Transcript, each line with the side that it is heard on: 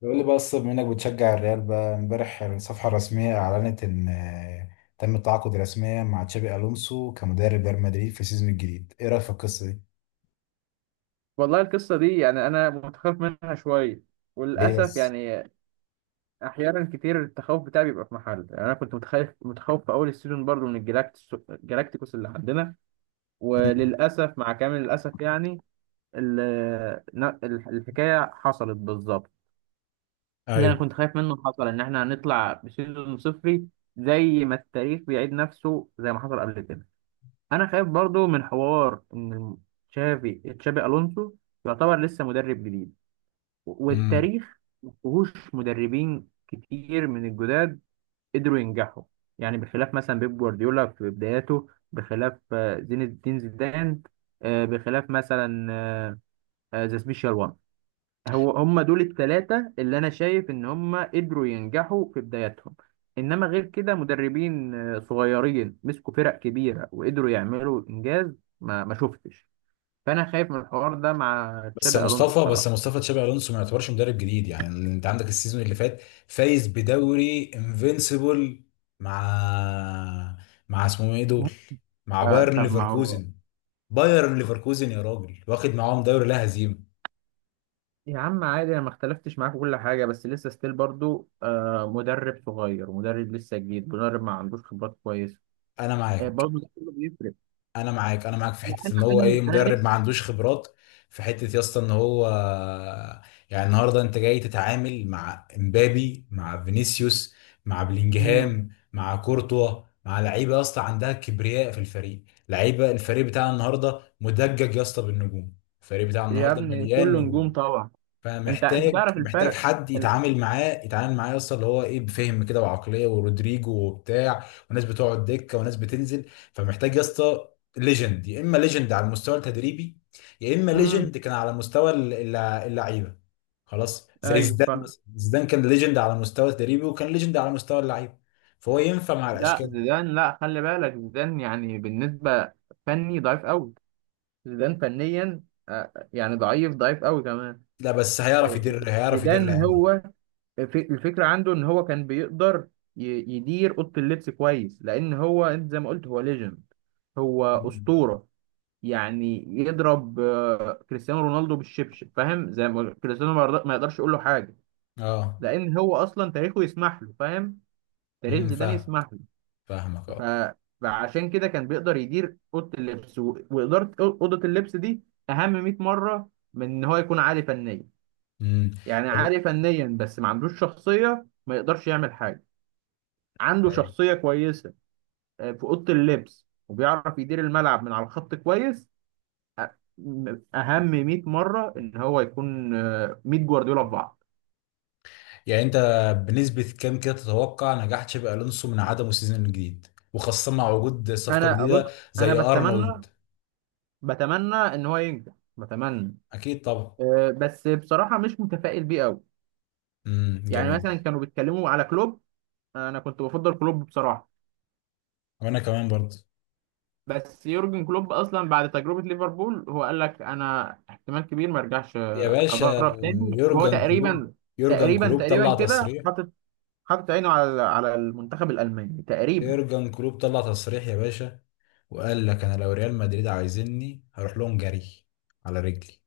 left: بيقول لي بقى الصب منك بتشجع الريال بقى، امبارح الصفحة الرسمية أعلنت إن تم التعاقد رسميا مع تشابي ألونسو كمدرب ريال مدريد في السيزون الجديد، إيه رأيك في القصة دي؟
right: والله القصة دي يعني أنا متخوف منها شوية،
left: ليه
right: وللأسف
left: بس؟
right: يعني. أحيانا كتير التخوف بتاعي بيبقى في محل، يعني أنا كنت متخوف في أول السيزون برضو من الجلاكتيكوس اللي عندنا.
left: مم.
right: وللأسف مع كامل الأسف يعني الحكاية حصلت بالظبط. اللي أنا
left: ايوه.
right: كنت خايف منه حصل، إن إحنا هنطلع بسيزون صفري، زي ما التاريخ بيعيد نفسه زي ما حصل قبل كده. أنا خايف برضو من حوار إن تشابي ألونسو يعتبر لسه مدرب جديد،
left: امم.
right: والتاريخ ما فيهوش مدربين كتير من الجداد قدروا ينجحوا. يعني بخلاف مثلا بيب جوارديولا في بداياته، بخلاف زين الدين زيدان، بخلاف مثلا ذا سبيشال وان. هو هم دول الثلاثة اللي أنا شايف إن هم قدروا ينجحوا في بداياتهم. إنما غير كده مدربين صغيرين مسكوا فرق كبيرة وقدروا يعملوا إنجاز ما شفتش. فأنا خايف من الحوار ده مع
left: بس يا
right: تشابي ألونسو
left: مصطفى، بس
right: بصراحة.
left: يا مصطفى، تشابي الونسو ما يعتبرش مدرب جديد، يعني انت عندك السيزون اللي فات فايز بدوري انفينسيبل، مع مع اسمهم ايه دول؟ مع بايرن
right: طب ما هو.
left: ليفركوزن. بايرن ليفركوزن يا راجل، واخد معاهم دوري لا هزيمه.
right: يا عم عادي، انا ما اختلفتش معاك في كل حاجه، بس لسه ستيل برضو مدرب صغير، مدرب لسه جديد، مدرب ما عندوش خبرات كويسه.
left: انا معاك،
right: برضو ده كله بيفرق.
left: انا معاك، انا معاك في حته ان
right: انا
left: هو
right: انا
left: ايه،
right: انا
left: مدرب ما
right: نفسي.
left: عندوش خبرات، في حته يا اسطى ان هو يعني النهارده انت جاي تتعامل مع امبابي، مع فينيسيوس، مع
right: مم.
left: بلينجهام، مع كورتوا، مع لعيبه يا اسطى عندها كبرياء في الفريق، لعيبه الفريق بتاعنا النهارده مدجج يا اسطى بالنجوم. الفريق بتاعنا
right: يا
left: النهارده
right: ابني
left: مليان
right: كله
left: نجوم.
right: نجوم طبعا. انت
left: فمحتاج،
right: تعرف الفرق
left: حد
right: ال...
left: يتعامل معاه، يتعامل معاه اصلا اللي هو ايه، بفهم كده وعقليه ورودريجو وبتاع، وناس بتقعد دكه وناس بتنزل، فمحتاج يا اسطى ليجند، يا اما ليجند على المستوى التدريبي، يا اما
right: مم.
left: ليجند كان على مستوى اللعيبه. خلاص، زي
right: ايوه
left: زيدان
right: فاهم.
left: مثلا، زيدان كان ليجند على مستوى التدريبي وكان ليجند على مستوى اللعيبه، فهو ينفع مع
right: لا
left: الاشكال دي.
right: زيدان، لا خلي بالك، زيدان يعني بالنسبه فني ضعيف قوي. زيدان فنيا يعني ضعيف ضعيف قوي كمان.
left: لا بس هيعرف
right: آه،
left: يدير، هيعرف يدير
right: زيدان
left: العيال دي.
right: هو الفكرة عنده إن هو كان بيقدر ي- يدير أوضة اللبس كويس، لأن هو، أنت زي ما قلت، هو ليجند، هو
left: مم.
right: أسطورة. يعني يضرب كريستيانو رونالدو بالشبشب، فاهم، زي ما كريستيانو ما يقدرش يقول له حاجة،
left: اه.
right: لأن هو أصلا تاريخه يسمح له، فاهم، تاريخ
left: امم،
right: زيدان
left: فاهم.
right: يسمح له.
left: فاهمك
right: ف...
left: اه.
right: فعشان كده كان بيقدر يدير أوضة اللبس وإدارة أوضة اللبس دي أهم 100 مرة من إن هو يكون عالي فنيا.
left: امم،
right: يعني عالي فنيا بس ما عندوش شخصية ما يقدرش يعمل حاجة. عنده
left: طب
right: شخصية كويسة في أوضة اللبس وبيعرف يدير الملعب من على الخط كويس، أ- أهم 100 مرة إن هو يكون 100 جوارديولا في بعض.
left: يعني انت بنسبة كام كده تتوقع نجاح تشابي الونسو من عدمه السيزون الجديد، وخاصة مع وجود صفقة
right: أنا بص
left: جديدة
right: أنا
left: زي
right: بتمنى
left: ارنولد؟
right: بتمنى إن هو ينجح، بتمنى.
left: اكيد طبعا.
right: بس بصراحة مش متفائل بيه أوي.
left: امم،
right: يعني
left: جميل.
right: مثلا كانوا بيتكلموا على كلوب، أنا كنت بفضل كلوب بصراحة.
left: وانا كمان برضه.
right: بس يورجن كلوب اصلا بعد تجربه ليفربول هو قال لك انا احتمال كبير ما ارجعش
left: يا باشا،
right: ادرب تاني. وهو
left: يورجن كلوب،
right: تقريبا
left: يورجن
right: تقريبا
left: كلوب
right: تقريبا
left: طلع
right: كده
left: تصريح،
right: حاطط عينه على المنتخب الالماني تقريبا.
left: يورجن كلوب طلع تصريح يا باشا، وقال لك انا لو ريال مدريد عايزيني هروح لهم جري على رجلي.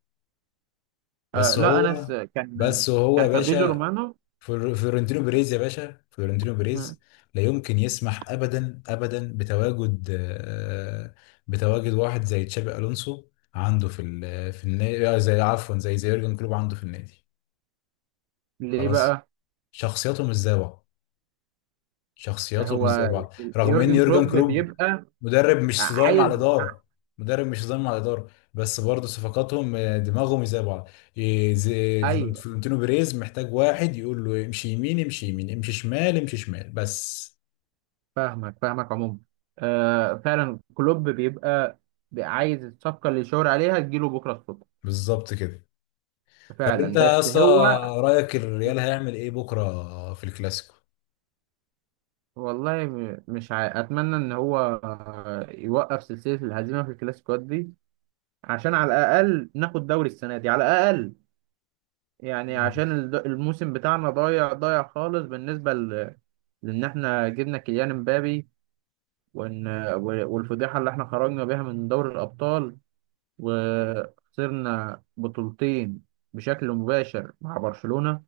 left: بس
right: لا،
left: هو،
right: كان
left: بس هو يا
right: كان فابريزو
left: باشا،
right: رومانو.
left: فلورنتينو بيريز يا باشا، فلورنتينو
right: آه،
left: بيريز لا يمكن يسمح ابدا ابدا بتواجد، بتواجد واحد زي تشابي الونسو عنده في النادي، زي، عفوا، زي يورجن كلوب عنده في النادي.
right: ليه
left: خلاص،
right: بقى؟
left: شخصياتهم مش زي بعض. شخصياتهم مش زي
right: هو
left: بعض، رغم ان
right: يورجن
left: يورجن
right: كلوب
left: كلوب
right: بيبقى
left: مدرب مش صدايم مع
right: عايز.
left: الاداره، مدرب مش صدايم مع الاداره، بس برضه صفقاتهم، دماغهم زي بعض. إيه، زي
right: ايوه،
left: فلورنتينو بيريز محتاج واحد يقول له امشي يمين، امشي يمين، امشي شمال، امشي شمال بس.
right: فاهمك فاهمك عموما. فعلا كلوب بيبقى عايز الصفقه اللي يشاور عليها تجيله بكره الصبح.
left: بالظبط كده. طب انت
right: فعلا
left: يا
right: بس
left: اسطى،
right: هو.
left: رايك الريال هيعمل ايه بكره في الكلاسيكو؟
right: والله م- مش عا... اتمنى ان هو يوقف سلسله الهزيمه في الكلاسيكوات دي عشان على الاقل ناخد دوري السنه دي على الاقل. يعني
left: مم.
right: عشان الموسم بتاعنا ضايع ضايع خالص لان احنا جبنا كيليان امبابي، وان والفضيحه اللي احنا خرجنا بيها من دوري الابطال
left: مم.
right: وخسرنا بطولتين بشكل مباشر مع برشلونه.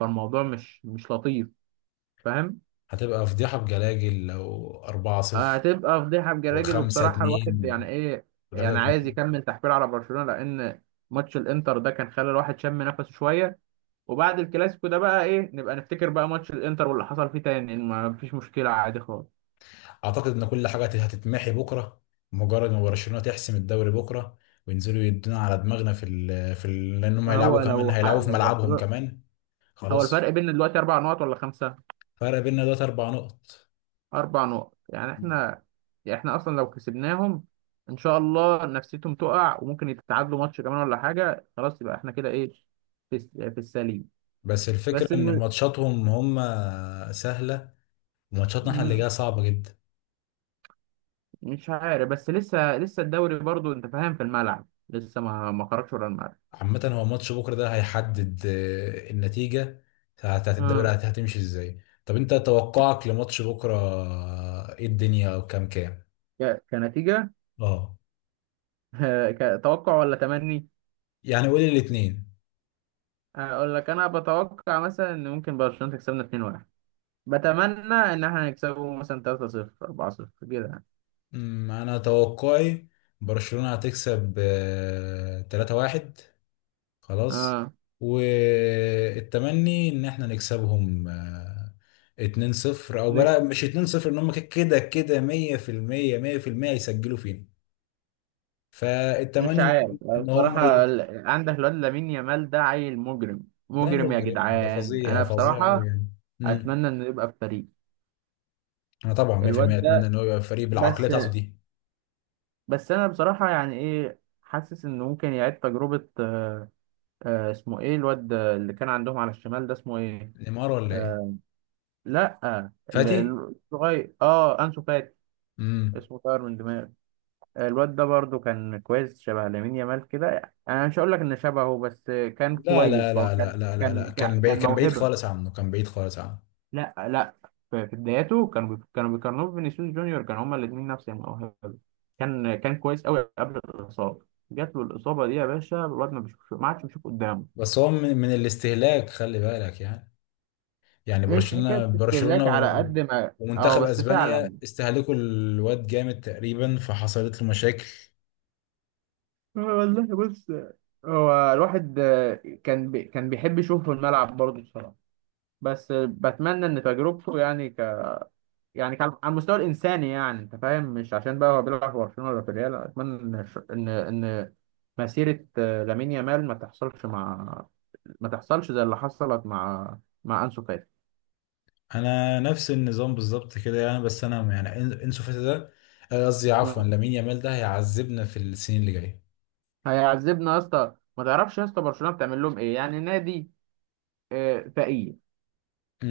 right: فالموضوع مش لطيف، فاهم.
left: هتبقى فضيحه بجلاجل لو 4-0
right: هتبقى فضيحه بجراجل، وبصراحه
left: و5-2
right: الواحد يعني ايه. يعني عايز
left: و3-2.
right: يكمل تحفيل على برشلونه لان ماتش الانتر ده كان خلى الواحد شم نفسه شويه. وبعد الكلاسيكو ده بقى ايه، نبقى نفتكر بقى ماتش الانتر واللي حصل فيه تاني، إن ما فيش مشكله، عادي خالص.
left: اعتقد ان كل حاجه هتتمحي بكره، مجرد ما برشلونه تحسم الدوري بكره، وينزلوا يدونا على دماغنا في ال لانهم هيلعبوا
right: هو
left: كمان، هيلعبوا في
right: لو
left: ملعبهم
right: برشلونه،
left: كمان.
right: هو الفرق
left: خلاص.
right: بيننا دلوقتي اربع نقط ولا خمسه.
left: فرق بيننا دلوقتي اربع نقط،
right: اربع نقط. يعني احنا اصلا لو كسبناهم، ان شاء الله نفسيتهم تقع وممكن يتعادلوا ماتش كمان ولا حاجه، خلاص يبقى احنا كده ايه، في السليم.
left: بس الفكره
right: بس
left: ان ماتشاتهم هم سهله، وماتشاتنا احنا اللي
right: الم...
left: جايه صعبه جدا.
right: مش عارف، بس لسه الدوري برضو انت فاهم في الملعب، لسه ما خرجش ورا الملعب.
left: عامه هو ماتش بكره ده هيحدد النتيجه بتاعت الدوري
right: امم.
left: هتمشي ازاي. طب انت توقعك لماتش بكره، ايه الدنيا، وكام كام؟
right: كنتيجة
left: اه.
right: كتوقع ولا تمني؟
left: يعني قولي الاتنين.
right: اقول لك انا بتوقع مثلا ان ممكن برشلونة تكسبنا 2-1، بتمنى ان احنا نكسبه مثلا 3-0 4-0 كده يعني.
left: انا توقعي برشلونة هتكسب 3-1. خلاص.
right: اه.
left: والتمني ان احنا نكسبهم، 2-0، او
right: ن-
left: بلا مش 2-0، ان هم كده كده 100% 100% يسجلوا فينا،
right: مش
left: فالتمني ان
right: عارف
left: هم ان هم
right: بصراحة،
left: ي...
right: عندك الواد لامين يامال ده عيل مجرم،
left: ده
right: مجرم يا
left: مجرم، ده
right: جدعان،
left: فظيع
right: انا
left: فظيع قوي
right: بصراحة
left: يعني. امم.
right: اتمنى انه يبقى في فريق.
left: انا طبعا 100%
right: الواد
left: اتمنى
right: ده
left: ان هو يبقى فريق بالعقليه
right: بس
left: بتاعته دي.
right: بس انا بصراحه يعني ايه، حاسس انه ممكن يعيد تجربه. اسمه ايه الواد اللي كان عندهم على الشمال ده، اسمه ايه؟
left: نيمار ولا ايه؟
right: آه لا،
left: فاتي.
right: الصغير، انسو فاتي.
left: امم.
right: اسمه طاير من دماغي. الواد ده برضو كان كويس، شبه لامين يامال كده يعني. انا مش هقول لك ان شبهه، بس كان
left: لا
right: كويس
left: لا
right: بقى.
left: لا لا لا لا لا،
right: كان كان
left: كان بعيد،
right: كان
left: كان بعيد
right: موهبه.
left: خالص عنه، كان بعيد خالص عنه.
right: لا، لا، في بداياته كانوا بيقارنوه بفينيسيوس جونيور، كانوا هما الاثنين نفس الموهبه. كان كويس قوي قبل الاصابه. جات له الاصابه دي يا باشا، الواد ما بيشوفش، ما عادش بيشوف قدامه.
left: بس هو من الاستهلاك، خلي بالك يعني، يعني
right: مش حكايه
left: برشلونة
right: استهلاك
left: برشلونة
right: على قد ما، اه،
left: ومنتخب
right: بس
left: اسبانيا
right: فعلا.
left: استهلكوا الواد جامد تقريبا، فحصلت له مشاكل.
right: والله بص، هو الواحد كان بيحب يشوفه في الملعب برضه بصراحه. بس بتمنى ان تجربته يعني، يعني كان على المستوى الانساني يعني انت فاهم، مش عشان بقى هو بيلعب في برشلونه ولا في الريال، اتمنى ان ان ان مسيره لامين يامال ما تحصلش زي اللي حصلت مع انسو فاتي.
left: انا نفس النظام بالظبط كده يعني، بس انا يعني انسو فاتي ده، قصدي عفوا
right: مم.
left: لامين يامال ده هيعذبنا في السنين اللي جايه.
right: هيعذبنا يا اسطى، ما تعرفش يا اسطى برشلونه بتعمل لهم ايه. يعني نادي فقير،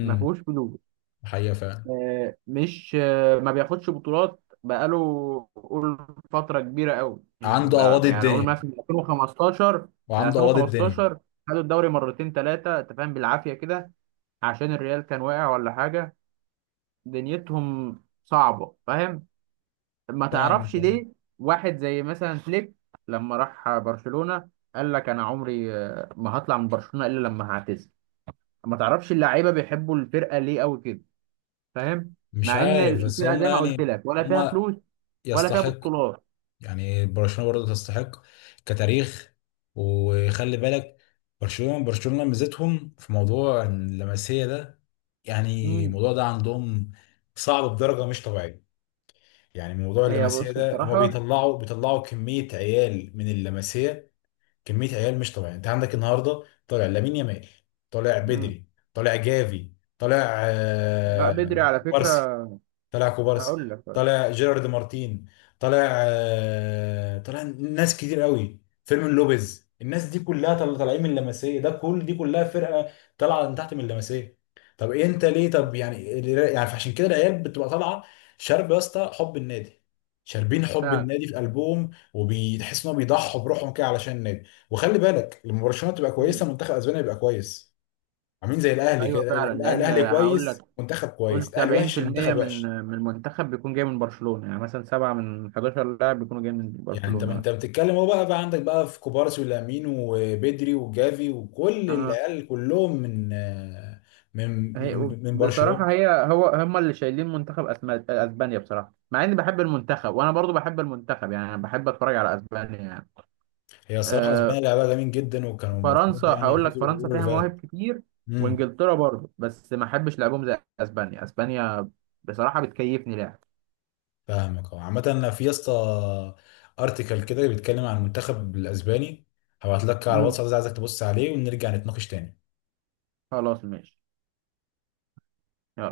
right: ما فيهوش فلوس،
left: حقيقة فعلا.
right: آه، مش آه، ما بياخدش بطولات بقاله قول فترة كبيرة قوي، يعني
left: عنده اواضي
right: بقى يعني قول
left: الدنيا،
right: مثلا من 2015
left: وعنده
right: من
left: اواضي الدنيا.
right: 2015 خدوا الدوري مرتين ثلاثة، انت فاهم، بالعافية كده، عشان الريال كان واقع ولا حاجة. دنيتهم صعبة، فاهم. ما
left: فاهم.
right: تعرفش ليه، واحد زي مثلا فليك لما راح برشلونة قال لك انا عمري ما هطلع من برشلونة الا لما هعتزل. ما تعرفش اللعيبة بيحبوا الفرقة ليه قوي كده، فاهم،
left: مش
right: مع ان
left: عارف بس
right: الفرقه
left: هم
right: زي ما قلت
left: يعني،
right: لك، ولا فيها
left: هم
right: فلوس ولا فيها
left: يستحق،
right: بطولات.
left: يعني برشلونة برضه تستحق كتاريخ، وخلي بالك. برشلونة برشلونة ميزتهم في موضوع اللمسية ده، يعني
right: مم.
left: الموضوع ده عندهم صعب بدرجة مش طبيعية. يعني موضوع
right: هي
left: اللمسية
right: بص
left: ده هما
right: بصراحه.
left: بيطلعوا كمية عيال من اللمسية، كمية عيال مش طبيعية. انت عندك النهاردة طالع لامين يامال، طالع
right: مم.
left: بدري، طالع جافي، طالع
right: لا بدري على
left: كوبارسي.
right: فكره،
left: طلع كوبارسي،
right: هقول لك.
left: طلع جيرارد مارتين، طلع طلع ناس كتير قوي، فيرمين لوبيز، الناس دي كلها طالعين من اللمسيه ده، كل دي كلها فرقه طالعه من تحت من اللمسيه. طب إيه انت ليه، طب يعني فعشان كده العيال بتبقى طالعه شارب يا اسطى حب النادي، شاربين حب
right: فعلا.
left: النادي في قلبهم وبيتحس انهم بيضحوا بروحهم كده علشان النادي. وخلي بالك، لما برشلونه تبقى كويسه
right: مم.
left: منتخب اسبانيا يبقى كويس، عاملين زي الاهلي
right: ايوه
left: كده،
right: فعلا، لان
left: الاهلي
right: هقول لك،
left: كويس منتخب كويس،
right: قلت
left: الاهلي وحش
right: 70%
left: المنتخب
right: من
left: وحش.
right: من المنتخب بيكون جاي من برشلونه، يعني مثلا سبعه من 11 لاعب بيكونوا جاي من
left: يعني انت
right: برشلونه
left: انت
right: مثلا.
left: بتتكلم، هو بقى عندك بقى في كوبارسي ولامين وبدري وجافي، وكل
right: اه.
left: العيال كلهم من
right: هي
left: من
right: بصراحه،
left: برشلونة.
right: هي هو هم اللي شايلين منتخب اسبانيا بصراحه، مع اني بحب المنتخب، وانا برضو بحب المنتخب، يعني انا بحب اتفرج على اسبانيا يعني.
left: هي الصراحة
right: آه،
left: اسبانيا لعبها جميل جدا، وكانوا
right: فرنسا
left: المفروض يعني
right: هقول لك
left: يفوزوا
right: فرنسا
left: باليورو اللي
right: فيها
left: فات.
right: مواهب كتير،
left: امم.
right: وانجلترا برضه، بس ما احبش لعبهم زي اسبانيا. اسبانيا بصراحة بتكيفني لعب.
left: فاهمك اه. عامة انا في يا اسطى ارتكل كده بيتكلم عن المنتخب الاسباني، هبعت لك على
right: مم.
left: الواتساب، عايزك تبص عليه ونرجع نتناقش تاني.
right: خلاص ماشي. يلا.